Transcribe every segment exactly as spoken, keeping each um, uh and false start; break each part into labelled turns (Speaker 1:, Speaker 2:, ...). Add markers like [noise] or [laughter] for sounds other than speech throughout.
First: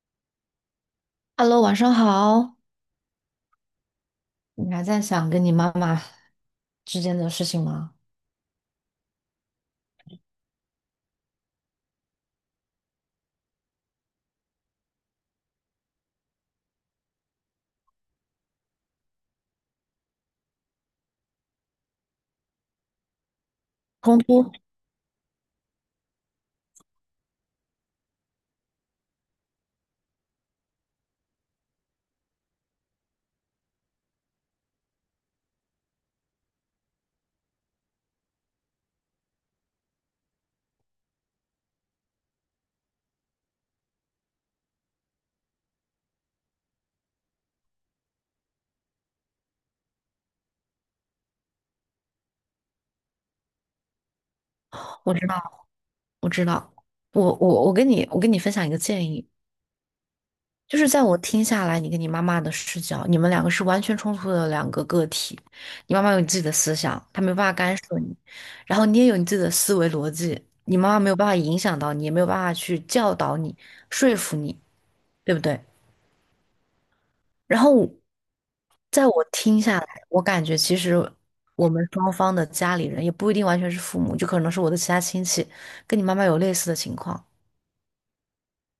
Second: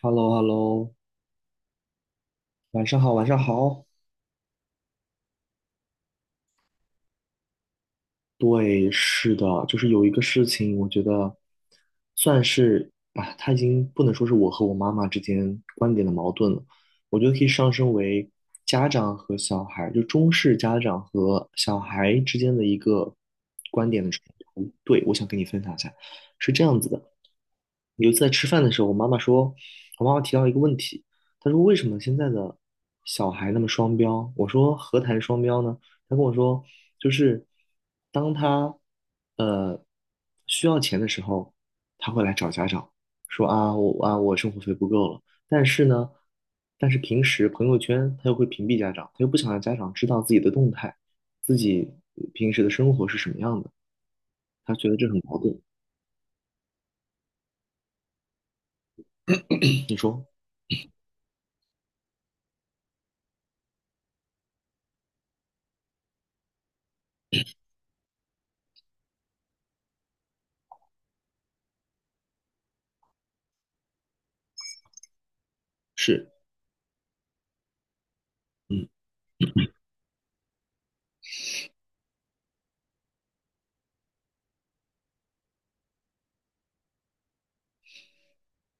Speaker 1: h e l l o h e l l o
Speaker 2: Hello，晚上好。
Speaker 1: 晚上好，晚上好。
Speaker 2: 你还在想跟你妈妈之间的事情吗？
Speaker 1: 对，是的，就是有一个事情，我觉得算是啊，它已经不能说是我和我妈妈之间观点的矛盾了，我觉得可以上升为家长和小孩，就中式家长和小孩之间的一个观点的
Speaker 2: 冲
Speaker 1: 冲
Speaker 2: 突，
Speaker 1: 突。对，我想跟你分享一下，是这样子的，有一次在吃饭的时候，我妈妈说，我妈妈提到一个问题，她说为什么现在的小孩那么双标？我说何谈双标呢？他跟我说，就是当他呃需要钱的时候，他会来找家长说啊，我啊我生活费不够了。但是呢，但是平时朋友圈他又会屏蔽家长，他又不想让家长知道自己的动态，自己平时的生活是什么样的，他觉得这
Speaker 2: 我
Speaker 1: 很
Speaker 2: 知
Speaker 1: 矛盾。
Speaker 2: 道，我知道。我我我跟你我跟你分享一个建议，
Speaker 1: 你说
Speaker 2: 就是在我听下来，你跟你妈妈的视角，你们两个是完全冲突的两个个体。你妈妈有你自己的思想，她没有办法干涉你，然后你也有你自己的思维逻辑，你妈妈没有办法影响到你，也没有办法去教导你、说服你，对不对？
Speaker 1: 是？
Speaker 2: 然后，
Speaker 1: 嗯。
Speaker 2: 在我听下来，我感觉其实我们双方的家里人也不一定完全是父母，就可能是我的其他亲戚，跟你妈妈有类似的情况。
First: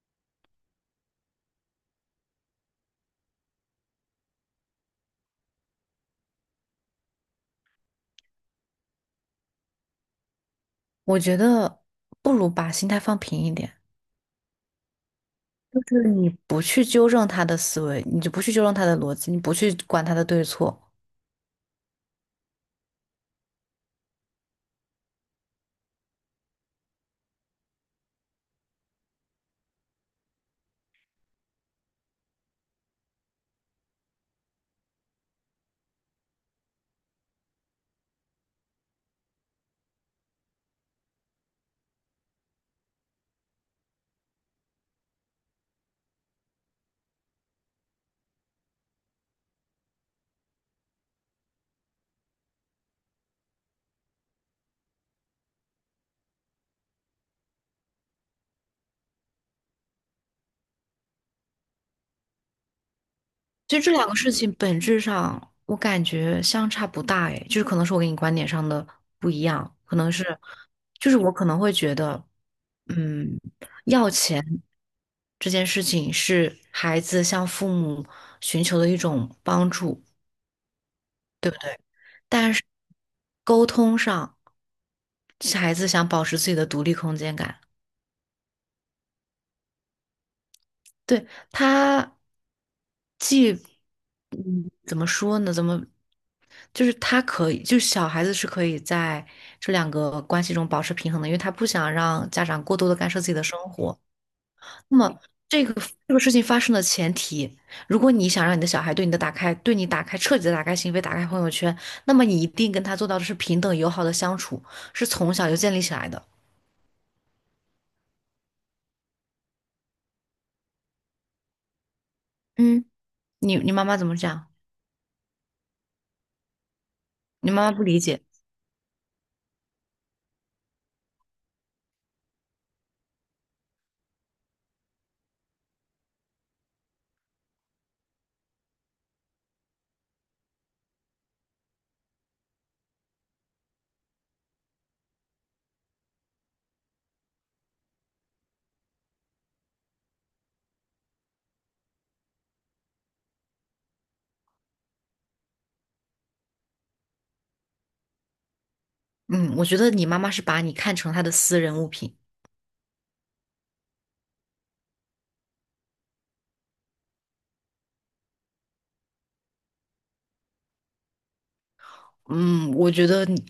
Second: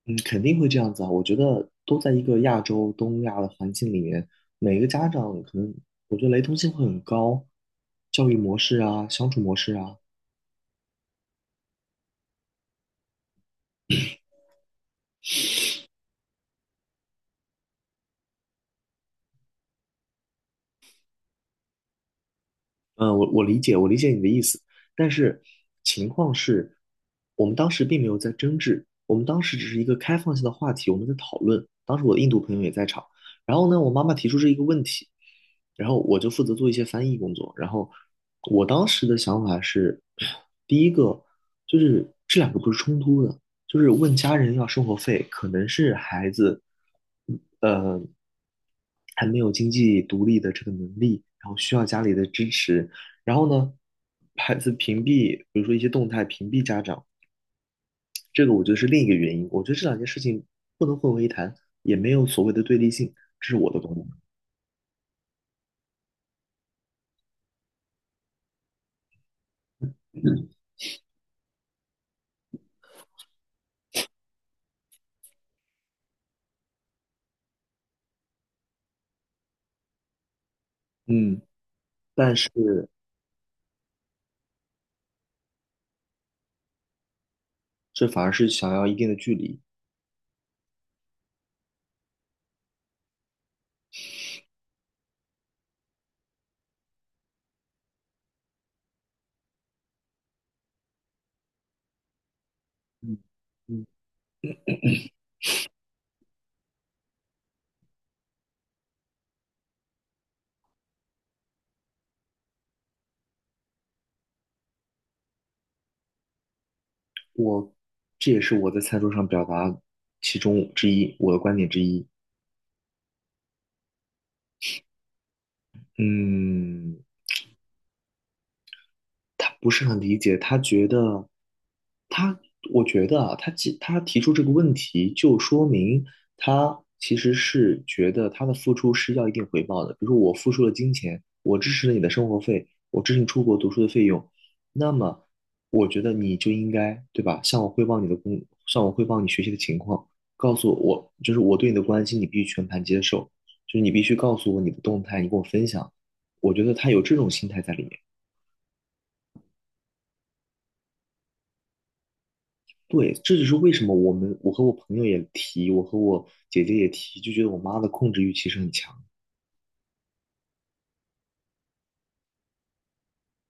Speaker 1: 嗯，肯定会这样子啊！我觉得都在一个亚洲、东亚的环境里面，每个家长可能，我觉得雷同性会很高，教育模式啊、相处模式啊，
Speaker 2: 我觉得不如把心态放平一点，就是你不去纠正他的思维，你就不去纠正他的逻辑，你不去管他的对错，
Speaker 1: 嗯，我我理解，我理解你的意思，但是情况是，我们当时并没有在争执，我们当时只是一个开放性的话题，我们在讨论。当时我的印度朋友也在场，然后呢，我妈妈提出这一个问题，然后我就负责做一些翻译工作。然后我当时的想法是，[sniffs] [sucks teeth] 第一个就是这两个不是冲突的，就是问家人要生活费，可能是孩子，嗯呃，还没有经济独立的这个能力，然后需要家里的支持。然后呢，孩子屏蔽，比如说一些动态屏蔽家长，这个我觉得是另一个原因。我觉得这两件事情不能混为一谈，也没有所谓的对立性，这是我
Speaker 2: 其
Speaker 1: 的
Speaker 2: 实这
Speaker 1: 观点。
Speaker 2: 两个事情本质上，我感觉相差不大，诶，就是可能是我跟你观点上的不一样，可能是，
Speaker 1: 嗯
Speaker 2: 就是我可能会觉得，嗯，要钱这件事情是孩子向父母寻求的一种帮助，
Speaker 1: 嗯，
Speaker 2: 对不对？
Speaker 1: 但是
Speaker 2: 但是沟通上，孩子想保持自己的独立空间感。
Speaker 1: 这反而是想要一定的距离。
Speaker 2: 对，他，既嗯怎么说呢？怎么就是他可以，就是小孩子是可以在这两个关系中保持平衡的，因为他不想让家长过多的干
Speaker 1: 嗯
Speaker 2: 涉自己的生
Speaker 1: 嗯，
Speaker 2: 活。那么这个这个事情发生的前提，如果你想让你的小孩对你的打开，对你打开彻底的打开心扉，打开朋友圈，那么你一定跟他做到的是平等友好的相处，是从小就建立起来的。
Speaker 1: 我这也是我在餐桌上表达其中之一，我的观点之一。
Speaker 2: 嗯，你你妈妈怎么讲？
Speaker 1: 嗯，
Speaker 2: 你妈妈不理解。
Speaker 1: 他不是很理解，他觉得，他，我觉得啊，他提他提出这个问题，就说明他其实是觉得他的付出是要一定回报的。比如说，我付出了金钱，我支持了你的生活费，我支持你出国读书的费用，那么我觉得你就应该，对吧？向我汇报你的工，向我汇报你学习的情况，告诉我，就是我对你的关心，你必须全盘接受，就是你必须告诉我你的动态，你跟我分享。我觉得他有这种心态在里面。
Speaker 2: 嗯，我觉得你妈妈是把你看成她的私人物品。
Speaker 1: 对，这就是为什么我们我和我朋友也提，我和我姐姐也提，就觉得我妈的控制欲其实很强。
Speaker 2: 嗯，我觉得你，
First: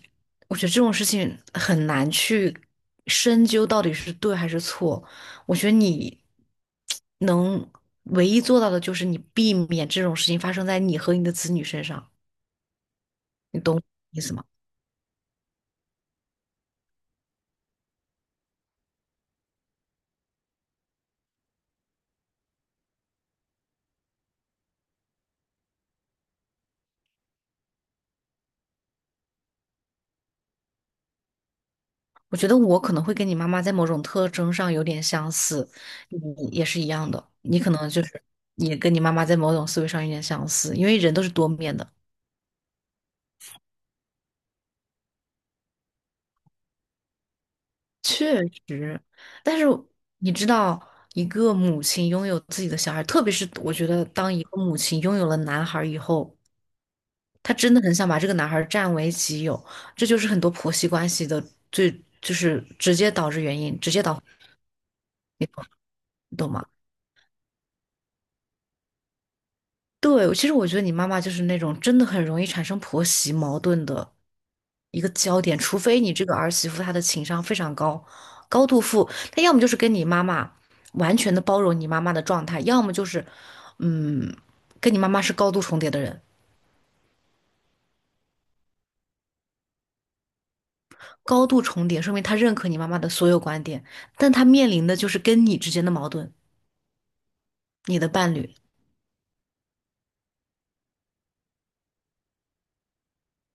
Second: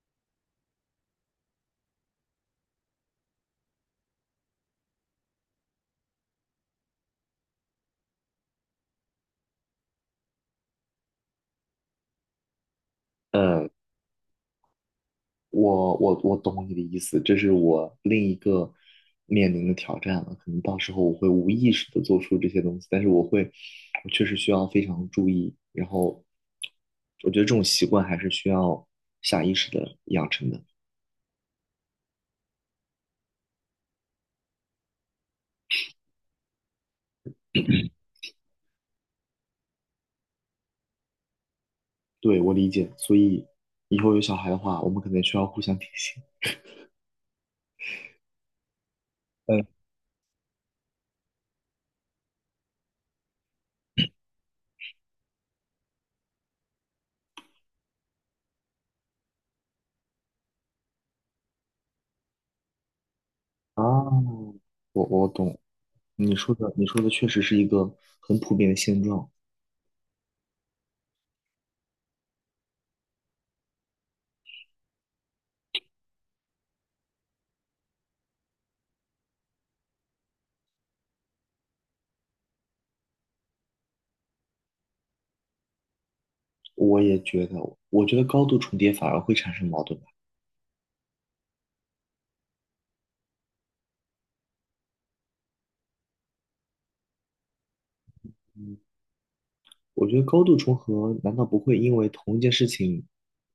Speaker 2: 我觉得这种事情很难去深究到底是对还是错。我觉得你能唯一做到的就是你避免这种事情发生在你和你的子女身上，你
Speaker 1: 呃，
Speaker 2: 懂我意思吗？
Speaker 1: 我我我懂你的意思，这是我另一个面临的挑战了。可能到时候我会无意识的做出这些东西，但是我会，我确实需要非常注意。然后，我觉得这种习惯还是需要下意识的养成的。
Speaker 2: 我觉得我可能会跟你妈妈在某种特征上有点相似，你也是一样的，你可能就是也跟你妈妈在某种思维上有点相似，因为人都是多面的。
Speaker 1: 对，我理解。所以以后有小孩的话，我们可能需要互相提醒。
Speaker 2: 确实，但
Speaker 1: 嗯
Speaker 2: 是你知道，一个母亲拥有自己的小孩，特别是我觉得，当一个母亲拥有了男孩以后，她真的很想把这个男孩占为己有，这就是很多婆媳关系的最，就是直接导致原因，直接导，
Speaker 1: 啊，我我懂。你
Speaker 2: 你懂
Speaker 1: 说
Speaker 2: 吗？
Speaker 1: 的，你说的确实是一个很普遍的现状。
Speaker 2: 对，其实我觉得你妈妈就是那种真的很容易产生婆媳矛盾的一个焦点，除非你这个儿媳妇她的情商非常高，高度富，她要么就是跟你妈妈完全的包容你妈妈的状态，要么就是，嗯，跟你妈妈是高度重叠的人。
Speaker 1: 我也觉得，我觉得高度重叠反而会产生矛盾吧。
Speaker 2: 高度重叠说明她认可你妈妈的所有观点，但她面临的就是跟你之间的矛盾，你的伴侣。
Speaker 1: 嗯，我觉得高度重合难道不会因为同一件事情，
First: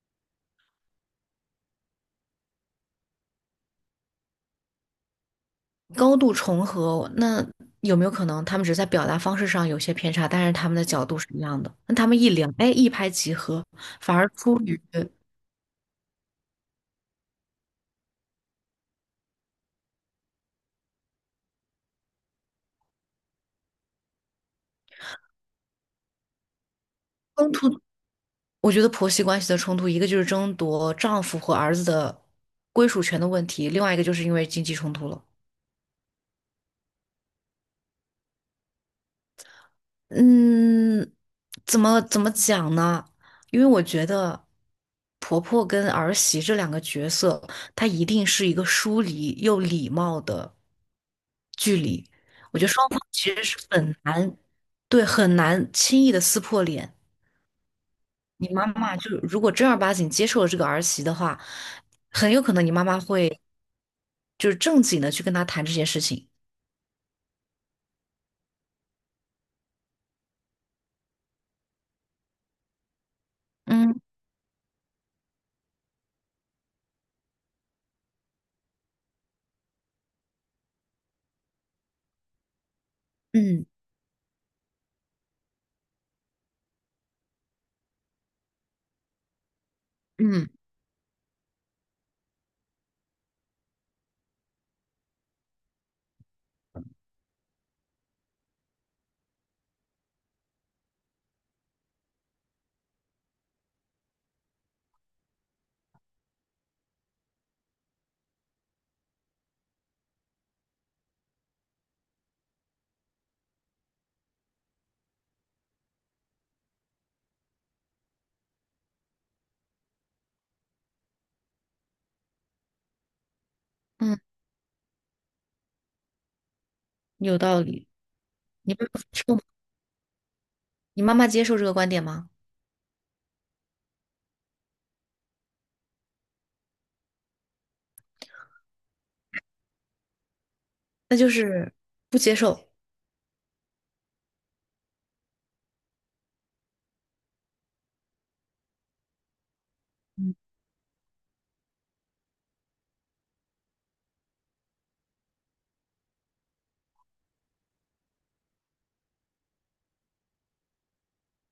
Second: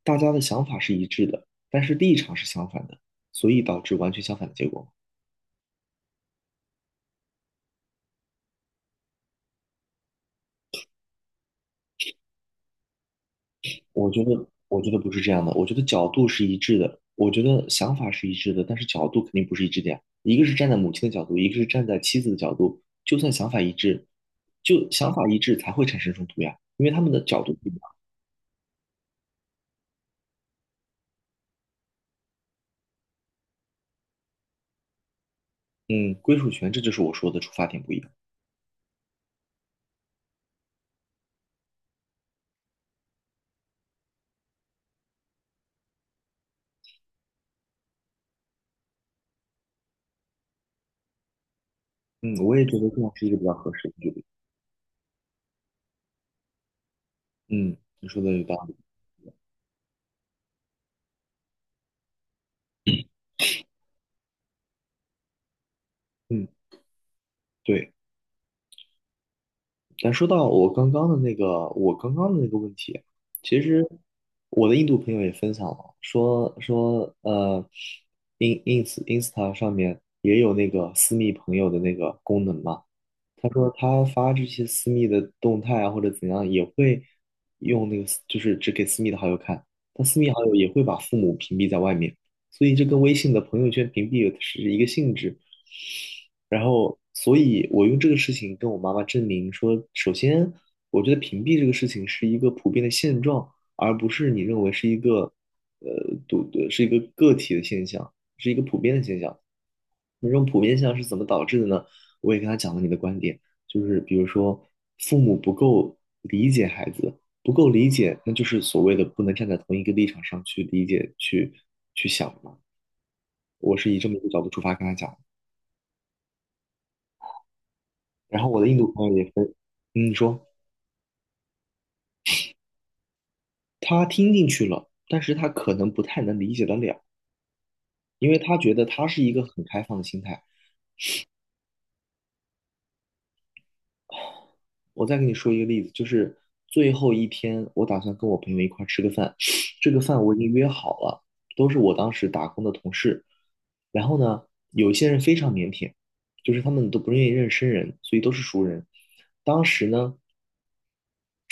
Speaker 1: 大家的想法是一致的，但是立场是相反的，所以导致完全相反的结果吗？
Speaker 2: 高度重合，那有没有可能他们只是在表达方式上有些偏差，但是他们的角度是一样的？那他们一聊，哎，一拍即合，
Speaker 1: 我
Speaker 2: 反
Speaker 1: 觉
Speaker 2: 而
Speaker 1: 得，
Speaker 2: 出
Speaker 1: 我
Speaker 2: 于
Speaker 1: 觉得不是这样的。我觉得角度是一致的，我觉得想法是一致的，但是角度肯定不是一致的呀。一个是站在母亲的角度，一个是站在妻子的角度。就算想法一致，就想法一致才会产生冲突呀，因为他们的角
Speaker 2: 冲
Speaker 1: 度不一样。
Speaker 2: 突。我觉得婆媳关系的冲突，一个就是争夺丈夫和儿子的归属权的问题，另外一个就是因为经济冲突了。
Speaker 1: 嗯，归属权，这就是我说的出发点不一样。
Speaker 2: 嗯，怎么怎么讲呢？因为我觉得婆婆跟儿媳这两个角色，她一定是一个疏离又礼貌的力。
Speaker 1: 嗯，我
Speaker 2: 我
Speaker 1: 也
Speaker 2: 觉得
Speaker 1: 觉
Speaker 2: 双
Speaker 1: 得
Speaker 2: 方
Speaker 1: 这样是一
Speaker 2: 其
Speaker 1: 个
Speaker 2: 实
Speaker 1: 比较
Speaker 2: 是
Speaker 1: 合适的
Speaker 2: 很
Speaker 1: 距离。
Speaker 2: 难，对，很难轻易的撕破脸。
Speaker 1: 嗯，你说的有
Speaker 2: 你
Speaker 1: 道
Speaker 2: 妈妈就如果正儿八经接受了这个儿媳的话，很有可能你妈妈
Speaker 1: 理。
Speaker 2: 会就是正经的去跟她谈这件事情。
Speaker 1: 嗯，对。咱说到我刚刚的那个，我刚刚的那个问题，其实
Speaker 2: 嗯
Speaker 1: 我的印度朋友也分享了，说说呃，in ins Insta 上面也有那个私密朋友的那个功能嘛，他
Speaker 2: 嗯
Speaker 1: 说他发这些私密的动态啊，或者怎样，也会用那个私，就是只给私密的好友看。他私密好
Speaker 2: 嗯
Speaker 1: 友也会把父母屏蔽在外面，所以这跟微信的朋友圈屏蔽是一个性质。然后，所以我用这个事情跟我妈妈证明说，首先，我觉得屏蔽这个事情是一个普遍的现状，而不是你认为是一个呃独呃是一个个体的现象，是一个普遍的现象。那这种普遍现象是怎么导致的呢？我也跟他讲了你的观点，就是比如说父母不够理解孩子，不够理解，那就是所谓的不能站在同一个立场上去理解、去去想嘛。我是以这么
Speaker 2: 嗯，
Speaker 1: 一个角度出发跟他讲，
Speaker 2: 有道理。
Speaker 1: 然后我的
Speaker 2: 你
Speaker 1: 印
Speaker 2: 不
Speaker 1: 度
Speaker 2: 妈
Speaker 1: 朋友
Speaker 2: 接
Speaker 1: 也
Speaker 2: 受吗？
Speaker 1: 分，嗯，说
Speaker 2: 你妈妈接受这个观点吗？
Speaker 1: 他听进去了，但是他可能不太能理解得了，因为他觉得他是一个很开放的心态，
Speaker 2: 那就是不接受。
Speaker 1: 我再给你说一个例子，就是最后一天，我打算跟我朋友一块儿吃个饭，[sniffs] 这个饭我已经约好了，都是我当时打工的同事。然后呢，有一些人非常腼腆，就是他们都不愿意认识生人，所以都是熟人。当时呢，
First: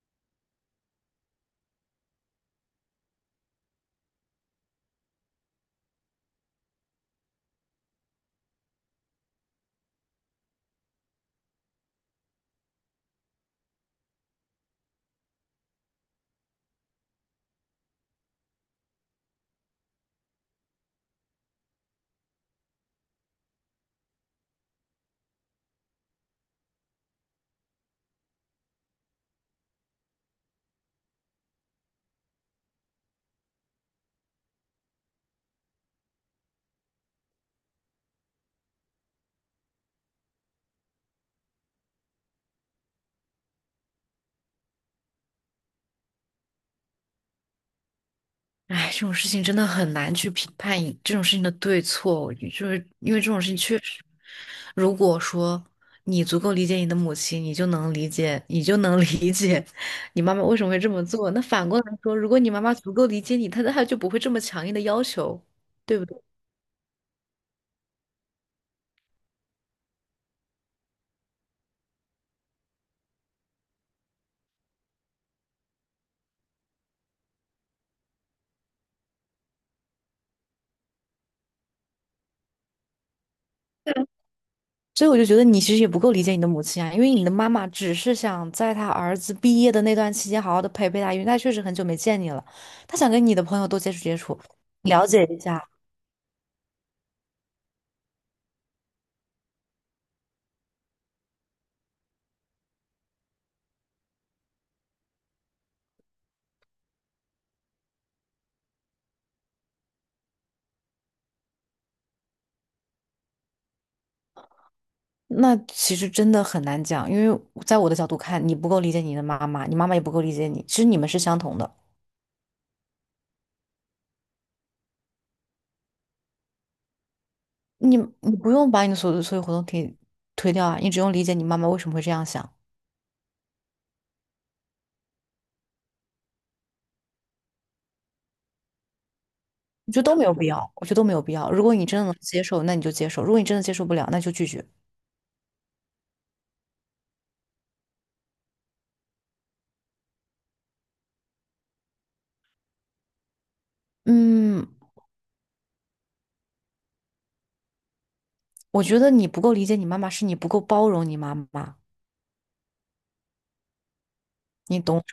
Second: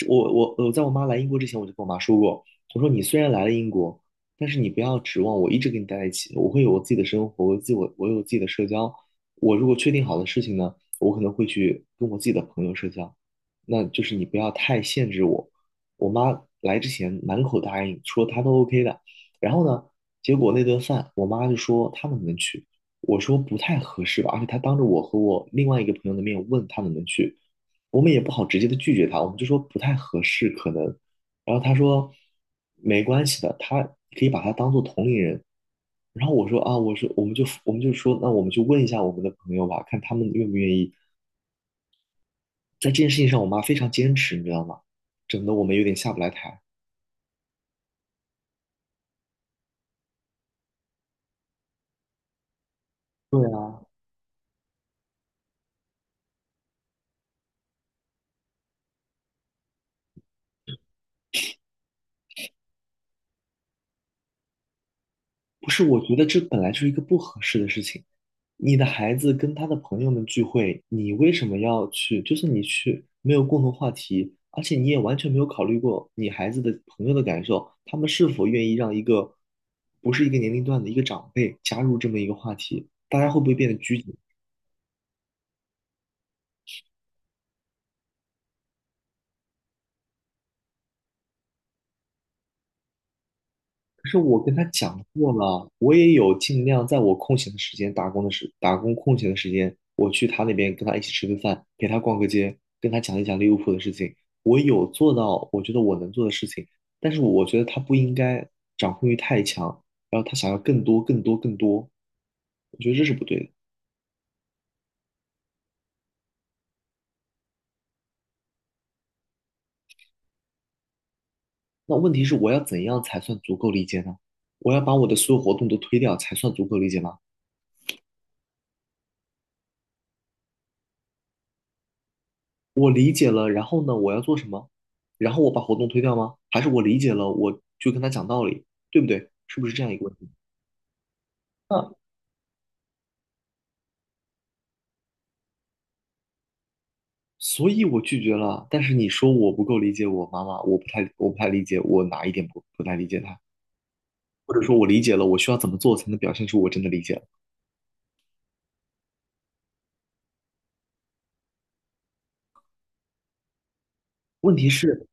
Speaker 1: 我我我在我妈来英国之前，我就跟我妈说过，我说你虽然来了英国，但是你不要指望我一直跟你待在一起，我会有我自己的生活，我有自己我我有自己的社交。我如果确定好的事情呢，我可能会去跟我自己的朋友社交，那就是你不要太限制我。我妈来之前满口答应说她都 OK 的，然后呢，结果那顿饭我妈就说她能不能去，我说不太合适吧，而且她当着我和我另外一个朋友的面问她能不能去。我们也不好直接的拒绝他，我们就说不太合适，可能。然后他说没关系的，他可以把他当做同龄人。然后我说啊，我说我们就我们就说，那我们就问一下我们的朋友吧，看他们愿不愿意。在这件事情上，我妈非常坚持，你知道吗？整得我们有点下不来台。
Speaker 2: 哎，这种事情真的很难去评判一这种事情的对错，就是因为这种
Speaker 1: 对
Speaker 2: 事情
Speaker 1: 啊。
Speaker 2: 确实，如果说你足够理解你的母亲，你就能理解，你就能 [laughs] 理解你妈妈为什么会这么做。那反过来说，如果你妈妈足够理解你，她她就不会这么强硬的要求，
Speaker 1: 不是，
Speaker 2: 对
Speaker 1: 我
Speaker 2: 不
Speaker 1: 觉
Speaker 2: 对？
Speaker 1: 得这本来就是一个不合适的事情。你的孩子跟他的朋友们聚会，你为什么要去？就是你去没有共同话题，而且你也完全没有考虑过你孩子的朋友的感受，他们是否愿意让一个不是一个年龄段的一个长辈加入这么一个话题，大家会不会变得拘
Speaker 2: 对，
Speaker 1: 谨？
Speaker 2: 所以我就觉得你其实也不够理解你的母亲啊，因为你的妈妈只是想在她儿子毕业的那段期间好好的陪陪他，因为她确实很久没见你了，她想跟你的朋友多接触
Speaker 1: 可
Speaker 2: 接
Speaker 1: 是
Speaker 2: 触，
Speaker 1: 我跟他讲
Speaker 2: 了解
Speaker 1: 过
Speaker 2: 一下。
Speaker 1: 了，我也有尽量在我空闲的时间、打工的时、打工空闲的时间，我去他那边跟他一起吃个饭，陪他逛个街，跟他讲一讲利物浦的事情。我有做到，我觉得我能做的事情，但是我觉得他不应该掌控欲太强，然后他想要更多、更多、更多，我觉得这是不对的。
Speaker 2: 那其实真的很难讲，因为在我的角度看，你不够理解你的妈妈，你妈妈也不够理解你，其实你们是相同的，
Speaker 1: 那问题是，我要怎样才算足够理解呢？我要把我的所有活动都推掉才算足够理解吗？
Speaker 2: 你你不用把你的所有所有活动可以推掉啊，你只用理解你妈妈为什么会这样想，
Speaker 1: 我理解了，然后呢，我要做什么？然后我把活动推掉吗？还是我理解了，我就跟他讲道理，对不对？是不是这样
Speaker 2: 我
Speaker 1: 一
Speaker 2: 觉得
Speaker 1: 个问
Speaker 2: 都没
Speaker 1: 题？
Speaker 2: 有必要，我觉得都没有必要。如果你
Speaker 1: 嗯，
Speaker 2: 真的能接受，那你就接受；如果你真的接受不了，那就拒绝。
Speaker 1: 所以我拒绝了，但是你说我不够理解我妈妈，我不太我不太理解我哪一点不不太理解她，或者
Speaker 2: 嗯，
Speaker 1: 说我理解了，我需要怎么做才能表现出我真的理解了？
Speaker 2: 我觉得你不够理解你妈妈，是你不够包容你妈妈，
Speaker 1: 问题
Speaker 2: 你懂？
Speaker 1: 是，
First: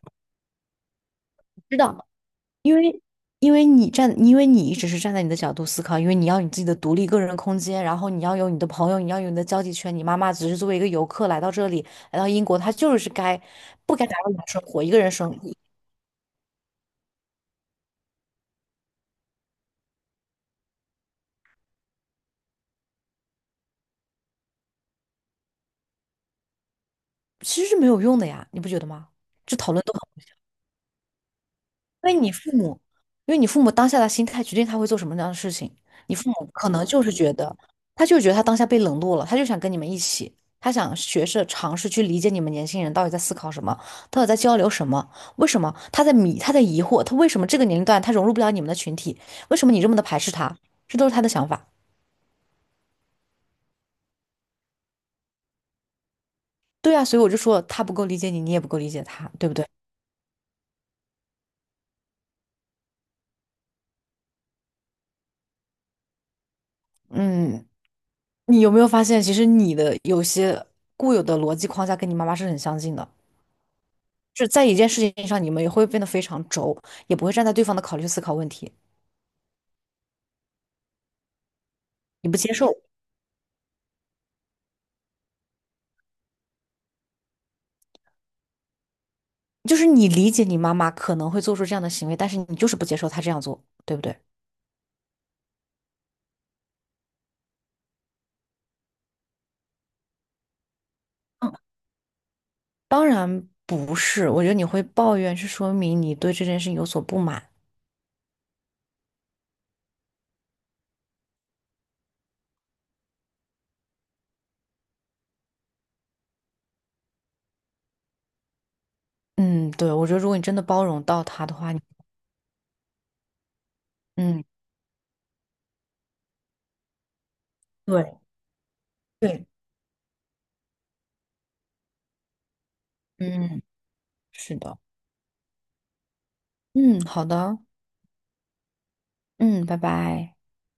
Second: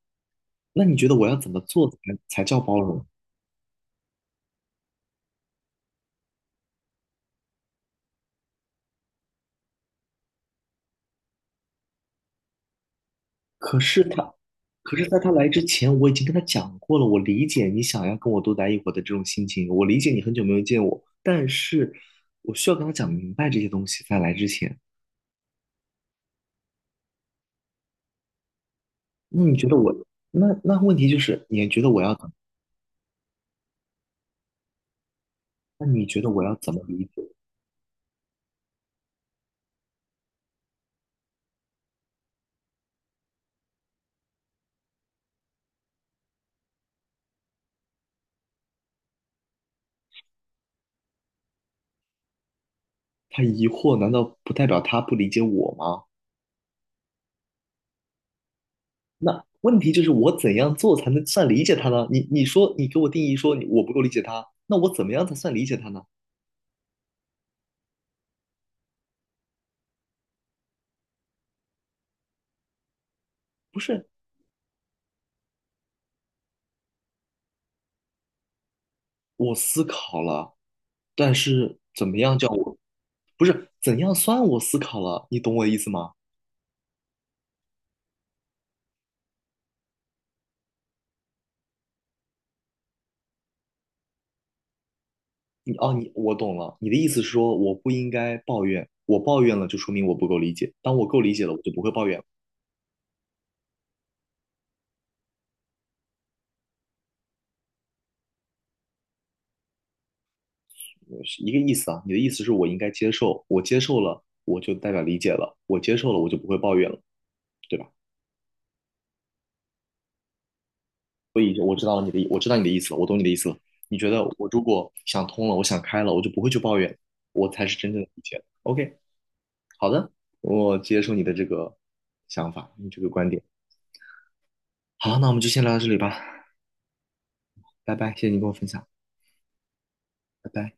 Speaker 1: 那你觉得我要怎么
Speaker 2: 知
Speaker 1: 做才
Speaker 2: 道，
Speaker 1: 才叫
Speaker 2: 因
Speaker 1: 包
Speaker 2: 为
Speaker 1: 容？
Speaker 2: 因为你站，因为你一直是站在你的角度思考，因为你要有你自己的独立个人空间，然后你要有你的朋友，你要有你的交际圈。你妈妈只是作为一个游客来到这里，来到英国，她就是该
Speaker 1: 可
Speaker 2: 不
Speaker 1: 是
Speaker 2: 该打
Speaker 1: 他，
Speaker 2: 扰你的生活，一
Speaker 1: 可
Speaker 2: 个
Speaker 1: 是
Speaker 2: 人
Speaker 1: 在他
Speaker 2: 生
Speaker 1: 来
Speaker 2: 活，
Speaker 1: 之前，我已经跟他讲过了。我理解你想要跟我多待一会儿的这种心情，我理解你很久没有见我，但是我需要跟他讲明白这些东西，在来之前。
Speaker 2: 其实是没有用的呀，你不觉得吗？
Speaker 1: 那你
Speaker 2: 这
Speaker 1: 觉
Speaker 2: 讨
Speaker 1: 得
Speaker 2: 论都
Speaker 1: 我，
Speaker 2: 很。
Speaker 1: 那那问题就是，你觉得我要
Speaker 2: 因为
Speaker 1: 怎
Speaker 2: 你父母，因为你父母当下的心态决定他会做什么样的事情。
Speaker 1: 么那你
Speaker 2: 你
Speaker 1: 觉得
Speaker 2: 父
Speaker 1: 我
Speaker 2: 母
Speaker 1: 要
Speaker 2: 可
Speaker 1: 怎么
Speaker 2: 能
Speaker 1: 理
Speaker 2: 就是
Speaker 1: 解？
Speaker 2: 觉得，他就觉得他当下被冷落了，他就想跟你们一起，他想学着尝试去理解你们年轻人到底在思考什么，到底在交流什么，为什么他在迷，他在疑惑，他为什么这个年龄段他融入不了你们的群体，为什么你这么的排斥他，这都是他的想法。
Speaker 1: 他疑惑，难道不代表他不理解我吗？
Speaker 2: 对啊，所以我就说他不够理解你，你也不够理解他，
Speaker 1: 那
Speaker 2: 对不对？
Speaker 1: 问题就是，我怎样做才能算理解他呢？你你说，你给我定义说你我不够理解他，那我怎么样才算理解他呢？
Speaker 2: 嗯，你有没有发现，其实你的有些固有的逻辑框架跟你妈妈是很相近的？
Speaker 1: 不是，
Speaker 2: 是在一件事情上，你们也会变得非常轴，也不会站在对方的考虑思考问题，
Speaker 1: 我思考了。但是怎么
Speaker 2: 你
Speaker 1: 样
Speaker 2: 不
Speaker 1: 叫
Speaker 2: 接
Speaker 1: 我，
Speaker 2: 受，
Speaker 1: 不是怎样算我思考了，你懂我的意思吗？
Speaker 2: 就是你理解你妈妈可能会做出这样的行为，但是你就是不接受她这样做，对不对？
Speaker 1: 你哦，你我懂了，你的意思是说我不应该抱怨，我抱怨了就说明我不够理解，当我够理解了，
Speaker 2: 嗯，
Speaker 1: 我就不会抱怨了
Speaker 2: 当然不是，我觉得你会抱怨是说明你对这件事情有所不满。
Speaker 1: 是一个意思啊。你的意思是我应该接受，我接受了，我就代表理解了，我接受了，我就不会抱怨了，对吧？
Speaker 2: 嗯，对，我觉得如果你真的包容到
Speaker 1: 所
Speaker 2: 他的
Speaker 1: 以
Speaker 2: 话，
Speaker 1: 我
Speaker 2: 你
Speaker 1: 知道你的，我知道你的意思了，我懂你的意思了。你觉得
Speaker 2: 嗯，
Speaker 1: 我如果想通了，我想开了，我就不会去抱怨，我才是真正的
Speaker 2: 对
Speaker 1: 理解。OK。
Speaker 2: 对，
Speaker 1: 好的，我接受你的这个想法，你这个观点。
Speaker 2: 嗯，是的，
Speaker 1: 好，那我们就先聊到这里吧，
Speaker 2: 嗯，好的，
Speaker 1: 拜拜，谢谢你跟我分享，
Speaker 2: 嗯，拜拜。
Speaker 1: 拜拜。